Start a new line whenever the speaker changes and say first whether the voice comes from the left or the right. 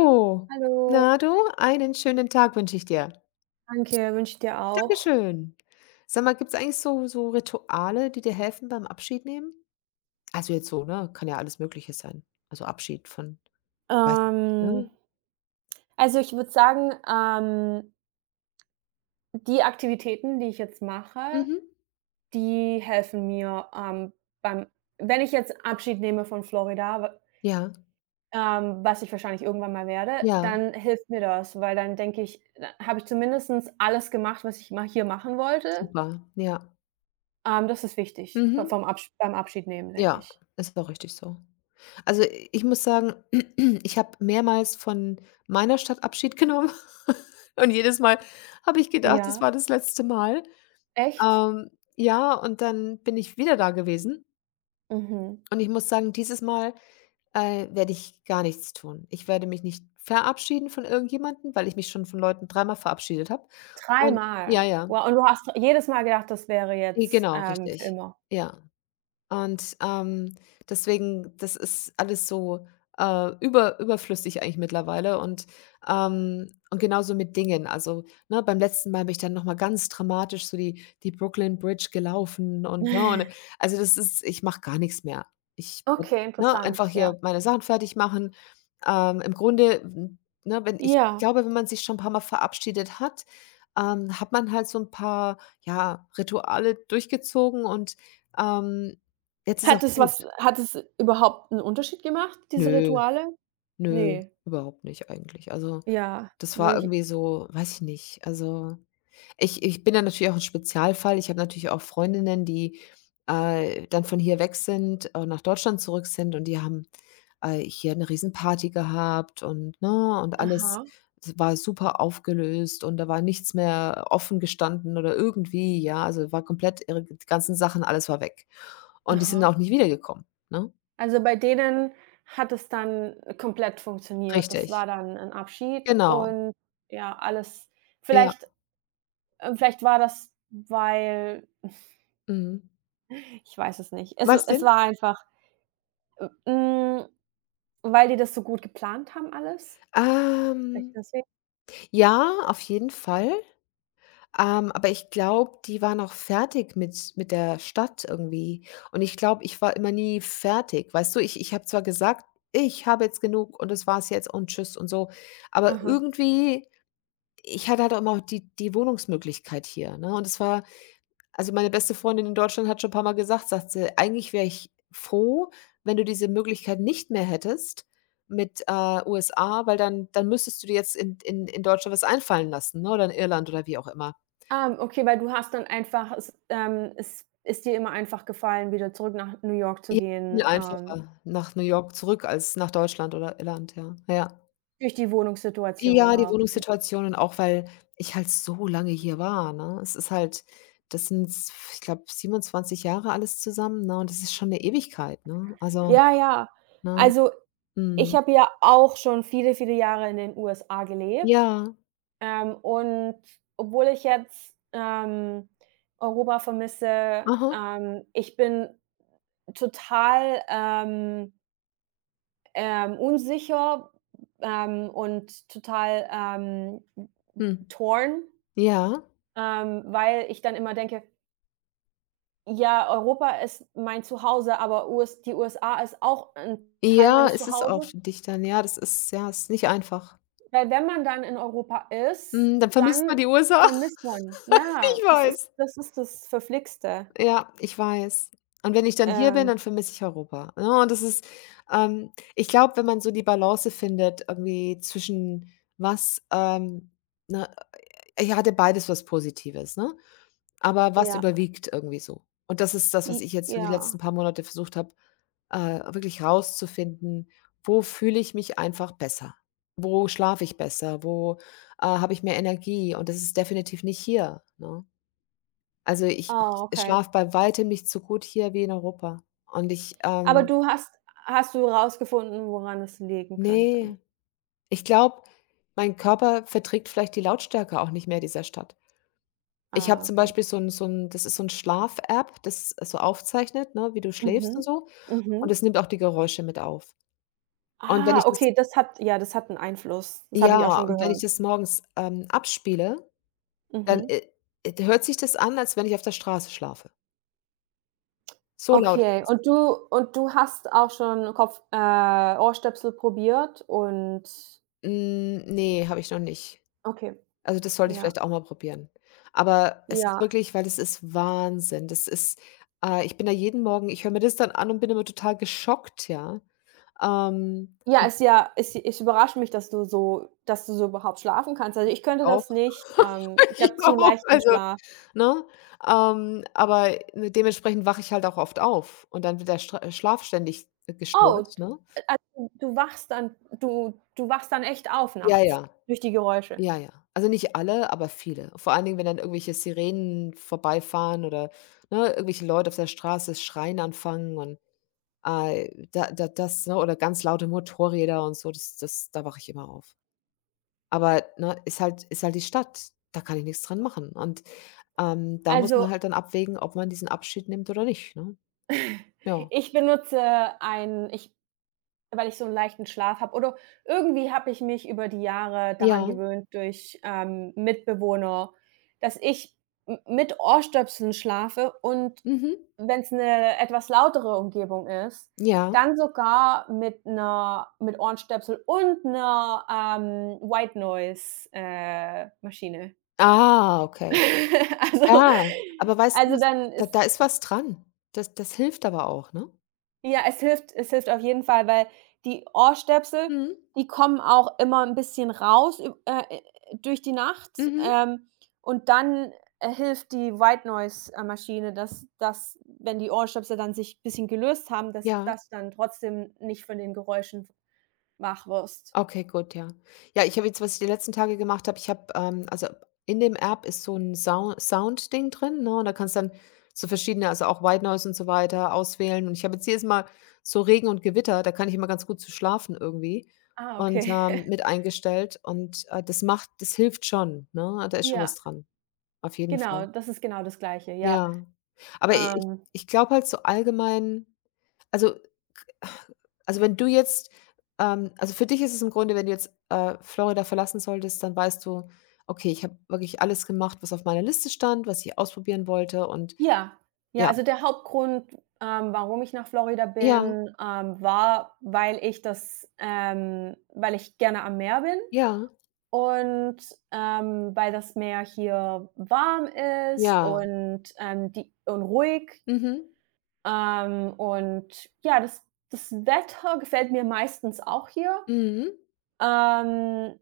left: Oh,
right: Hallo,
left: na du, einen schönen Tag wünsche ich dir.
right: danke, wünsche ich dir auch.
left: Dankeschön. Sag mal, gibt es eigentlich so Rituale, die dir helfen beim Abschied nehmen? Also jetzt so, ne, kann ja alles Mögliche sein. Also Abschied von weiß ich nicht,
right: Ähm,
left: ne?
right: also ich würde sagen, die Aktivitäten, die ich jetzt mache,
left: Mhm.
right: die helfen mir, beim wenn ich jetzt Abschied nehme von Florida, w
left: Ja,
right: was ich wahrscheinlich irgendwann mal werde,
left: ja,
right: dann hilft mir das, weil dann denke ich, habe ich zumindestens alles gemacht, was ich ma hier machen wollte.
left: super, ja.
right: Das ist wichtig, be
left: Mhm.
right: vom Absch beim Abschied nehmen, denke
left: Ja,
right: ich.
left: ist auch richtig so. Also, ich muss sagen, ich habe mehrmals von meiner Stadt Abschied genommen und jedes Mal habe ich gedacht, es
right: Ja.
left: war das letzte Mal.
right: Echt?
left: Ja, und dann bin ich wieder da gewesen
right: Mhm.
left: und ich muss sagen, dieses Mal, werde ich gar nichts tun. Ich werde mich nicht verabschieden von irgendjemandem, weil ich mich schon von Leuten dreimal verabschiedet habe
right: 3
left: und ja,
right: Mal.
left: ja.
right: Wow, und du hast jedes Mal gedacht, das wäre jetzt,
left: Genau,
right: für
left: richtig.
right: immer?
left: Ja. Und, deswegen, das ist alles so, überflüssig eigentlich mittlerweile und genauso mit Dingen. Also, ne, beim letzten Mal bin ich dann noch mal ganz dramatisch so die Brooklyn Bridge gelaufen und, ne und also, das ist ich mache gar nichts mehr. Ich werde,
right: Okay,
left: ne, einfach
right: interessant, ja.
left: hier meine Sachen fertig machen. Im Grunde, ne, wenn ich
right: Ja.
left: glaube, wenn man sich schon ein paar mal verabschiedet hat, hat man halt so ein paar, ja, Rituale durchgezogen und, ähm jetzt ist auch
right: Hat es
left: gut.
right: was hat es überhaupt 'n Unterschied gemacht, diese
left: Nö,
right: Rituale?
left: nö,
right: Ne.
left: überhaupt nicht eigentlich. Also,
right: Ja,
left: das war
right: würde ich
left: irgendwie so weiß ich nicht. Also, ich bin da natürlich auch ein Spezialfall. Ich habe natürlich auch Freundinnen, die, dann von hier weg sind, nach Deutschland zurück sind und die haben, hier eine Riesenparty gehabt und ne, und alles
right: aha,
left: s war super aufgelöst und da war nichts mehr offen gestanden oder irgendwie, ja, also, war komplett ihre ganzen Sachen alles war weg. Und die sind
right: aha.
left: auch nicht wiedergekommen, ne?
right: Also, bei denen hat es dann komplett funktioniert. Das
left: Richtig,
right: war dann 'n Abschied
left: genau.
right: und ja, alles
left: Ja,
right: vielleicht vielleicht war das, weil
left: mhm.
right: ich weiß es nicht. Es
left: Was
right: es
left: denn?
right: war einfach. hm Weil die das so gut geplant haben alles? Echt
left: Ähm,
right: deswegen?
left: ja, auf jeden Fall. Aber ich glaube, die waren auch fertig mit der Stadt irgendwie. Und ich glaube, ich war immer nie fertig. Weißt du, ich habe zwar gesagt: „Ich habe jetzt genug und das war's jetzt und tschüss" und so, aber
right: Aha.
left: irgendwie ich hatte halt auch immer die Wohnungsmöglichkeit hier, ne? Und es war. Also, meine beste Freundin in Deutschland hat schon ein paar Mal gesagt, sagt sie: „Eigentlich wäre ich froh, wenn du diese Möglichkeit nicht mehr hättest mit, USA, weil dann müsstest du dir jetzt in Deutschland was einfallen lassen, ne, oder in Irland oder wie auch immer."
right: Ah, okay, weil du hast dann einfach, es ist dir immer einfach gefallen, wieder zurück nach New York zu
left: Viel
right: gehen,
left: einfacher nach New York zurück als nach Deutschland oder Irland, ja. Ja.
right: durch die Wohnungssituation
left: Ja, die
right: auch.
left: Wohnungssituationen auch, weil ich halt so lange hier war, ne? Es ist halt das sind ich glaube, 27 Jahre alles zusammen, ne, und das ist schon eine Ewigkeit, ne? Also,
right: Ja, ja.
left: ne?
right: Also, ich
left: Mhm.
right: habe ja auch schon viele, viele Jahre in den USA gelebt,
left: Ja.
right: und obwohl ich jetzt, Europa vermisse,
left: Aha,
right: ich bin total, unsicher, und total,
left: mhm.
right: torn,
left: Ja.
right: weil ich dann immer denke: „Ja, Europa ist mein Zuhause, aber US die USA ist auch ein Teil
left: Ja,
right: meines
left: es ist auch
right: Zuhauses.“
left: für dich dann. Ja, das ist ja, ist nicht einfach.
right: Weil wenn man dann in Europa ist,
left: Mhm, dann vermisst man
right: dann
left: die USA.
right: vermisst man, ja,
left: Ich weiß.
right: das ist das Verflixte.
left: Ja, ich weiß. Und wenn ich dann hier bin, dann
right: Ähm,
left: vermisse ich Europa, ne? Und das ist ich glaube, wenn man so die Balance findet irgendwie zwischen was, ne ich hatte beides was Positives, ne? Aber was
right: ja,
left: überwiegt irgendwie so? Und das ist das,
right: i
left: was ich jetzt so die
right: ja.
left: letzten paar Monate versucht habe, äh, wirklich rauszufinden, wo fühle ich mich einfach besser? Wo schlafe ich besser? Wo, habe ich mehr Energie? Und das ist definitiv nicht hier, ne? Also, ich
right: Ah,
left: ich
right: okay.
left: schlafe bei Weitem nicht so gut hier wie in Europa. Und ich,
right: Aber du hast hast du rausgefunden, woran es liegen könnte?
left: ne, ich glaube, mein Körper verträgt vielleicht die Lautstärke auch nicht mehr dieser Stadt. Ich habe
right: Ah,
left: zum
right: okay.
left: Beispiel so 'n das ist so 'n Schlaf-App, das so aufzeichnet, ne, wie du
right: Mhm,
left: schläfst und so.
right: mhm.
left: Und es nimmt auch die Geräusche mit auf. Und wenn
right: Ah,
left: ich das
right: okay, das hat, ja, das hat 'n Einfluss. Das habe ich auch
left: ja,
right: schon
left: und wenn ich
right: gehört.
left: das morgens, abspiele, dann,
right: Mhm.
left: hört sich das an, als wenn ich auf der Straße schlafe. So laut ist
right: Okay,
left: es.
right: und du hast auch schon Kopf Ohrstöpsel probiert und
left: Ne, habe ich noch nicht.
right: okay,
left: Also, das sollte ich
right: ja,
left: vielleicht auch mal probieren. Aber es ist
right: ja.
left: wirklich weil das ist Wahnsinn. Das ist ich bin da jeden Morgen ich höre mir das dann an und bin immer total geschockt, ja. Ähm,
right: Ja, ist ja, es überrascht mich, dass du so überhaupt schlafen kannst. Also, ich könnte
left: auch.
right: das nicht. Ich
left: Ich
right: habe zu
left: auch.
right: leichten
left: Also.
right: Schlaf.
left: Ne? Aber, ne, dementsprechend wache ich halt auch oft auf und dann wird der Stra Schlaf ständig
right: Oh,
left: gestört, ne?
right: also, du wachst dann echt auf
left: Ja,
right: nachts
left: ja,
right: durch die Geräusche?
left: ja, ja. Also, nicht alle, aber viele. Vor allen Dingen, wenn dann irgendwelche Sirenen vorbeifahren oder, ne, irgendwelche Leute auf der Straße schreien anfangen und, da das, ne, oder ganz laute Motorräder und so, das da wache ich immer auf. Aber, ne, ist halt die Stadt, da kann ich nichts dran machen und, da muss man
right: Also,
left: halt dann abwägen, ob man diesen Abschied nimmt oder nicht, ne? Ja.
right: Ich benutze ich, weil ich so einen leichten Schlaf habe, oder irgendwie habe ich mich über die Jahre daran
left: Ja.
right: gewöhnt durch, Mitbewohner, dass ich m mit Ohrstöpseln schlafe, und
left: Mhm.
right: wenn es eine etwas lautere Umgebung ist,
left: Ja.
right: dann sogar mit Ohrenstöpsel und einer White Noise, Maschine.
left: Ah, okay.
right: Also
left: Ja, aber weißt du
right: also,
left: was,
right: dann
left: da
right: ist
left: da ist was dran. Das hilft aber auch, ne?
right: Ja, es hilft auf jeden Fall, weil die Ohrstöpsel,
left: Mhm.
right: die kommen auch immer ein bisschen raus, üb durch die Nacht,
left: Mhm.
right: und dann, hilft die White Noise, Maschine, dass, wenn die Ohrstöpsel dann sich ein bisschen gelöst haben, dass
left: Ja,
right: das dann trotzdem nicht von den Geräuschen wach wirst.
left: okay, gut, ja. Ja, ich habe jetzt was ich die letzten Tage gemacht habe, ich habe, also in dem App ist so 'n Sau Sound-Ding drin, ne, und da kannst dann so verschiedene also auch White Noise und so weiter auswählen. Und ich habe jetzt jedes Mal so Regen und Gewitter, da kann ich immer ganz gut zu schlafen irgendwie
right: Ah,
left: und,
right: okay.
left: mit eingestellt und, das hilft schon, ne? Da ist schon was
right: Ja,
left: dran, auf jeden
right: genau,
left: Fall.
right: das ist genau das Gleiche, ja.
left: Ja, aber i ich
right: Ähm
left: ich glaube halt so allgemein also also, wenn du jetzt also, für dich ist es im Grunde, wenn du jetzt, Florida verlassen solltest, dann weißt du: „Okay, ich habe wirklich alles gemacht, was auf meiner Liste stand, was ich ausprobieren wollte" und
right: Ja, ja,
left: ja,
right: also der Hauptgrund, warum ich nach Florida
left: ja,
right: bin, war, weil ich das weil ich gerne am Meer bin,
left: ja,
right: und, weil das Meer hier warm ist,
left: ja.
right: und, die und ruhig,
left: Mhm,
right: und ja, das Wetter gefällt mir meistens auch hier.
left: mhm.
right: Ähm,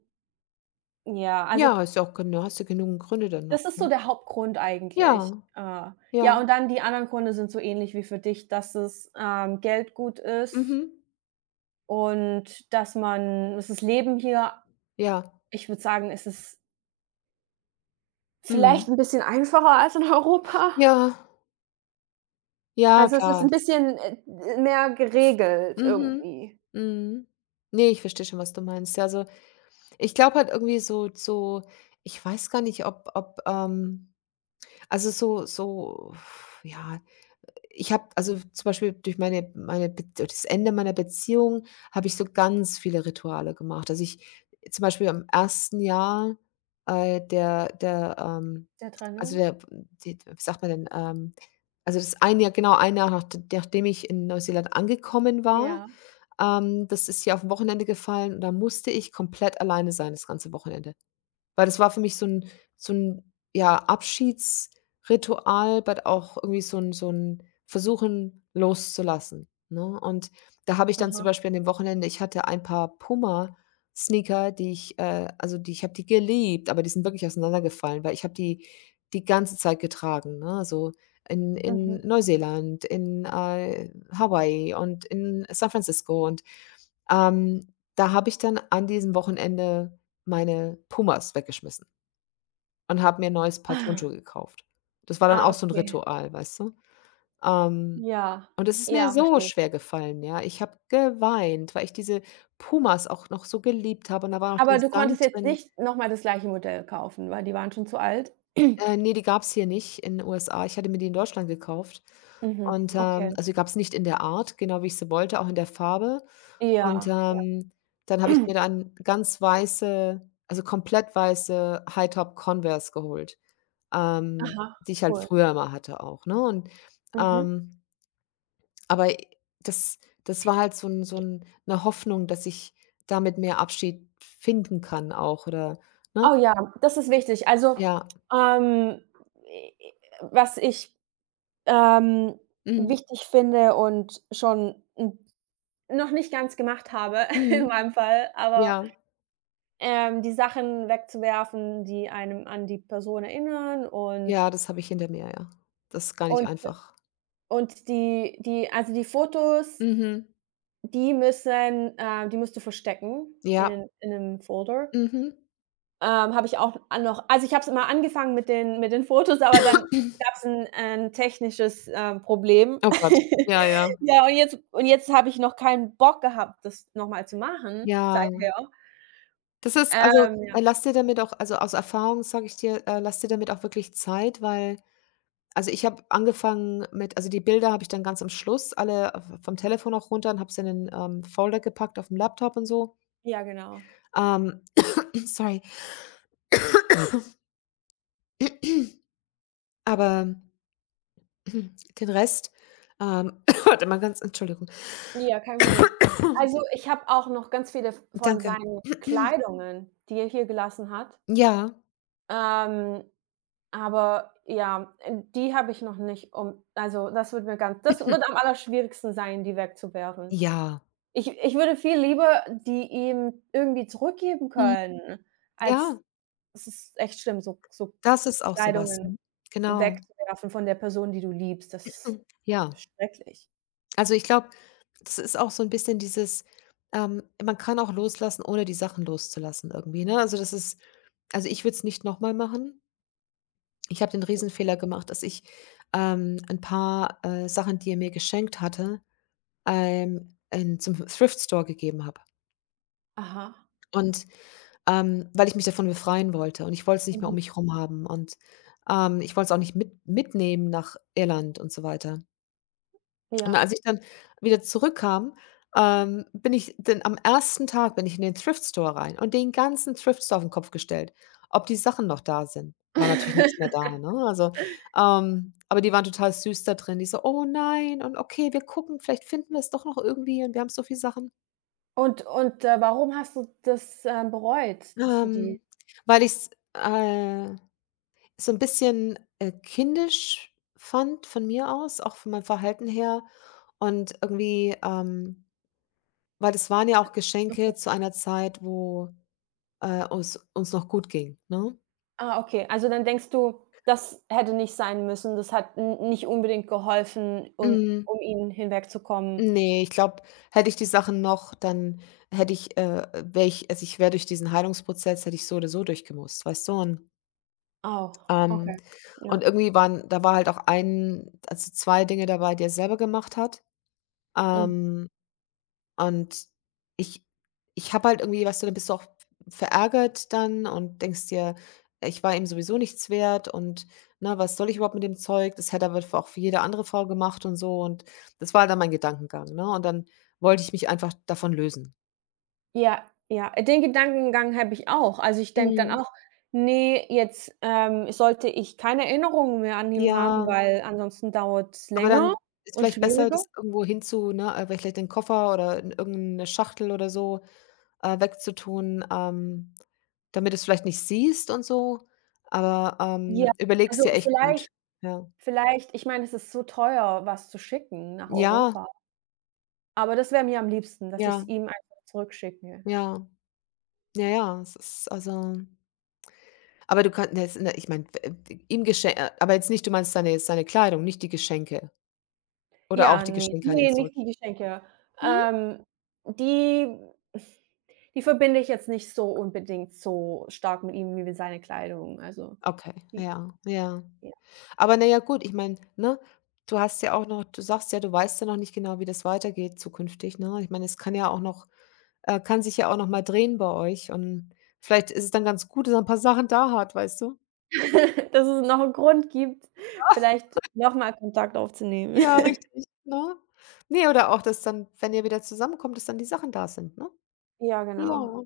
right: ja, also,
left: Ja, ist ja auch genau hast ja genügend Gründe dann noch,
right: das ist so
left: ne?
right: der Hauptgrund
left: Ja,
right: eigentlich.
left: ja,
right: Ja, und dann die anderen Gründe sind so ähnlich wie für dich, dass es, Geld gut ist,
left: mhm,
right: und dass das Leben hier,
left: ja,
right: ich würde sagen, es ist vielleicht
left: mhm.
right: ein bisschen einfacher als in Europa.
left: Ja, ja,
right: Also, es ist
left: klar,
right: ein
left: das ist.
right: bisschen, mehr geregelt
left: Mhm.
right: irgendwie.
left: Mhm. Ne, ich verstehe schon, was du meinst. Ja, also. Ich glaube halt irgendwie so ich weiß gar nicht, ob, also so ja, ich habe also zum Beispiel durch meine Be durch das Ende meiner Beziehung habe ich so ganz viele Rituale gemacht. Also, ich zum Beispiel im ersten Jahr, der,
right: Der
left: also
right: Trennung?
left: der die, wie sagt man denn, also das ein Jahr genau ein Jahr, nachdem ich in Neuseeland angekommen war,
right: Ja.
left: das ist hier aufm Wochenende gefallen und da musste ich komplett alleine sein das ganze Wochenende. Weil das war für mich so 'n, ja, Abschiedsritual, but auch irgendwie so 'n Versuchen loszulassen, ne? Und da habe ich dann zum
right: Aha.
left: Beispiel an dem Wochenende ich hatte ein paar Puma-Sneaker, die ich, also, die ich habe die geliebt, aber die sind wirklich auseinandergefallen, weil ich habe die die ganze Zeit getragen, ne? Also, in
right: Mhm.
left: in Neuseeland, in, Hawaii und in San Francisco und, ähm, da habe ich dann an diesem Wochenende meine Pumas weggeschmissen und habe mir 'n neues Paar
right: Ah,
left: Turnschuhe gekauft. Das war dann
right: ah,
left: auch so 'n
right: okay.
left: Ritual, weißt du? Ähm,
right: Ja.
left: und es ist mir
right: Ja,
left: so
right: verstehe.
left: schwer gefallen, ja. Ich habe geweint, weil ich diese Pumas auch noch so geliebt habe und da war noch
right: Aber
left: der
right: du
left: Sand
right: konntest jetzt
left: drin.
right: nicht noch mal das gleiche Modell kaufen, weil die waren schon zu alt?
left: Ne, die gab's hier nicht in den USA. Ich hatte mir die in Deutschland gekauft
right: Mhm,
left: und,
right: okay.
left: also, die gab's nicht in der Art, genau wie ich sie wollte, auch in der Farbe. Und,
right: Ja,
left: dann habe ich mir dann ganz weiße also, komplett weiße High Top Converse geholt.
right: aha,
left: Die ich halt
right: cool.
left: früher immer hatte auch, ne? Und,
right: Mhm.
left: ähm, aber das das war halt so 'n 'ne Hoffnung, dass ich damit mehr Abschied finden kann auch oder ne?
right: Oh ja, das ist wichtig. Also,
left: Ja.
right: ähm, e e was ich, ähm,
left: Mhm.
right: wichtig finde und schon n noch nicht ganz gemacht habe in
left: Mhm.
right: meinem Fall,
left: Ja.
right: aber, die Sachen wegzuwerfen, die einem an die Person erinnern,
left: Ja, das habe ich hinter mir, ja. Das ist gar nicht
right: und
left: einfach.
right: und die die also, die Fotos,
left: Mhm.
right: die müssen, die musst du verstecken
left: Ja.
right: in einem Folder.
left: Mhm.
right: Habe ich auch a noch. Also, ich habe es immer angefangen mit den, Fotos, aber dann gab's 'n, 'n technisches, Problem.
left: Oh Gott. Ja, ja.
right: Ja, und jetzt, habe ich noch keinen Bock gehabt, das noch mal zu machen,
left: Ja.
right: seither.
left: Das ist also,
right: Ähm,
left: lass dir damit auch also, aus Erfahrung sage ich dir, lass dir damit auch wirklich Zeit, weil. Also, ich habe angefangen mit also, die Bilder habe ich dann ganz am Schluss alle v vom Telefon auch runter und habe sie in 'nen, Folder gepackt auf dem Laptop und so.
right: ja, genau.
left: Ähm, Sorry. Aber den Rest, warte mal ganz Entschuldigung.
right: Ja, kein Problem. Also, ich habe auch noch ganz viele v von
left: Danke.
right: seinen Kleidungen, die er hier gelassen hat.
left: Ja.
right: Ähm, aber ja, die habe ich noch nicht um also, das wird am allerschwierigsten sein, die wegzuwerfen.
left: Ja.
right: Ich würde viel lieber die ihm irgendwie zurückgeben
left: Mhm.
right: können, als
left: Ja,
right: es ist echt schlimm, so
left: das ist auch sowas was,
right: Kleidungen
left: mhm. Genau.
right: wegzuwerfen von der Person, die du liebst. Das
left: Hm. Ja.
right: ist schrecklich.
left: Also, ich glaube, das ist auch so ein bisschen dieses, man kann auch loslassen, ohne die Sachen loszulassen irgendwie, ne? Also, das ist. Also, ich würde es nicht noch mal machen. Ich habe den Riesenfehler gemacht, dass ich, 'n paar, Sachen, die er mir geschenkt hatte, in zum Thrift Store gegeben habe.
right: Aha.
left: Und, weil ich mich davon befreien wollte und ich wollte es nicht mehr um
right: Mhm.
left: mich herum haben und, ich wollte es auch nicht mitnehmen nach Irland und so weiter. Und
right: Ja.
left: als ich dann wieder zurückkam, bin ich dann am ersten Tag bin ich in den Thrift Store rein und den ganzen Thrift Store auf den Kopf gestellt, ob die Sachen noch da sind. War natürlich nichts mehr da, ne? Also, aber die waren total süß da drin. Die so: „Oh nein und okay, wir gucken, vielleicht finden wir es doch noch irgendwie und wir haben so viele Sachen."
right: Und, warum hast du das, bereut? Dass du die
left: Ähm, Weil ich's, so ein bisschen, kindisch fand von mir aus, auch von meinem Verhalten her und irgendwie, weil das waren ja auch Geschenke
right: Okay.
left: zu einer Zeit, wo, uns noch gut ging, ne?
right: Ah, okay. Also, dann denkst du, das hätte nicht sein müssen. Das hat, n nicht unbedingt geholfen, um
left: Mhm.
right: um ihn hinwegzukommen.
left: Ne, ich glaube, hätte ich die Sachen noch, dann hätte ich, wäre ich also, ich wäre durch diesen Heilungsprozess hätte ich so oder so durchgemusst, weißt du?
right: Oh,
left: Ähm
right: okay.
left: und
right: Ja.
left: irgendwie waren da war halt auch ein also, 2 Dinge dabei, die er selber gemacht hat.
right: Mhm.
left: Ähm Und ich ich habe halt irgendwie weißt du, dann bist du auch verärgert dann und denkst dir: „Ich war ihm sowieso nichts wert und, na was soll ich überhaupt mit dem Zeug? Das hätte aber f auch für jede andere Frau gemacht" und so. Und das war halt dann mein Gedankengang, ne? Und dann wollte ich mich einfach davon lösen.
right: Ja, ja, den Gedankengang habe ich auch. Also, ich denke dann
left: Mhm.
right: auch: „Nee, jetzt, sollte ich keine Erinnerungen mehr an ihn haben,
left: Ja,
right: weil ansonsten dauert es
left: aber
right: länger
left: dann ist
right: und
left: vielleicht besser,
right: schwieriger.“
left: das irgendwo hinzu ne, vielleicht den Koffer oder in irgend 'ne Schachtel oder so wegzutun, damit du es vielleicht nicht siehst und so, aber,
right: Ja,
left: überleg's
right: also,
left: dir echt gut. Ja.
right: vielleicht, ich meine, es ist so teuer, was zu schicken nach
left: Ja,
right: Europa, aber das wäre mir am liebsten, dass ich's
left: ja,
right: ihm einfach zurückschicke.
left: ja, ja, ja, es ist also aber du kannst, ne, ne, ich meine, ihm Gesche aber jetzt nicht du meinst seine Kleidung, nicht die Geschenke oder auch
right: Ja,
left: die
right: nee,
left: Geschenke an ihn
right: nee,
left: zurück
right: nicht die Geschenke.
left: mhm?
right: Ähm, die die verbinde ich jetzt nicht so unbedingt so stark mit ihm wie mit seiner Kleidung, also,
left: Okay,
right: die
left: ja, ja.
right: Ja.
left: Aber na ja, gut, ich meine, ne, du hast ja auch noch du sagst ja, du weißt ja noch nicht genau, wie das weitergeht zukünftig, ne? Ich meine, es kann ja auch noch kann sich ja auch noch mal drehen bei euch und vielleicht ist es dann ganz gut, dass er 'n paar Sachen da hat, weißt du?
right: Dass es noch 'n Grund gibt, vielleicht noch mal Kontakt aufzunehmen.
left: Ja, richtig, ne? Nee oder auch, dass dann, wenn ihr wieder zusammenkommt, dass dann die Sachen da sind, ne?
right: Ja, genau.
left: Ja.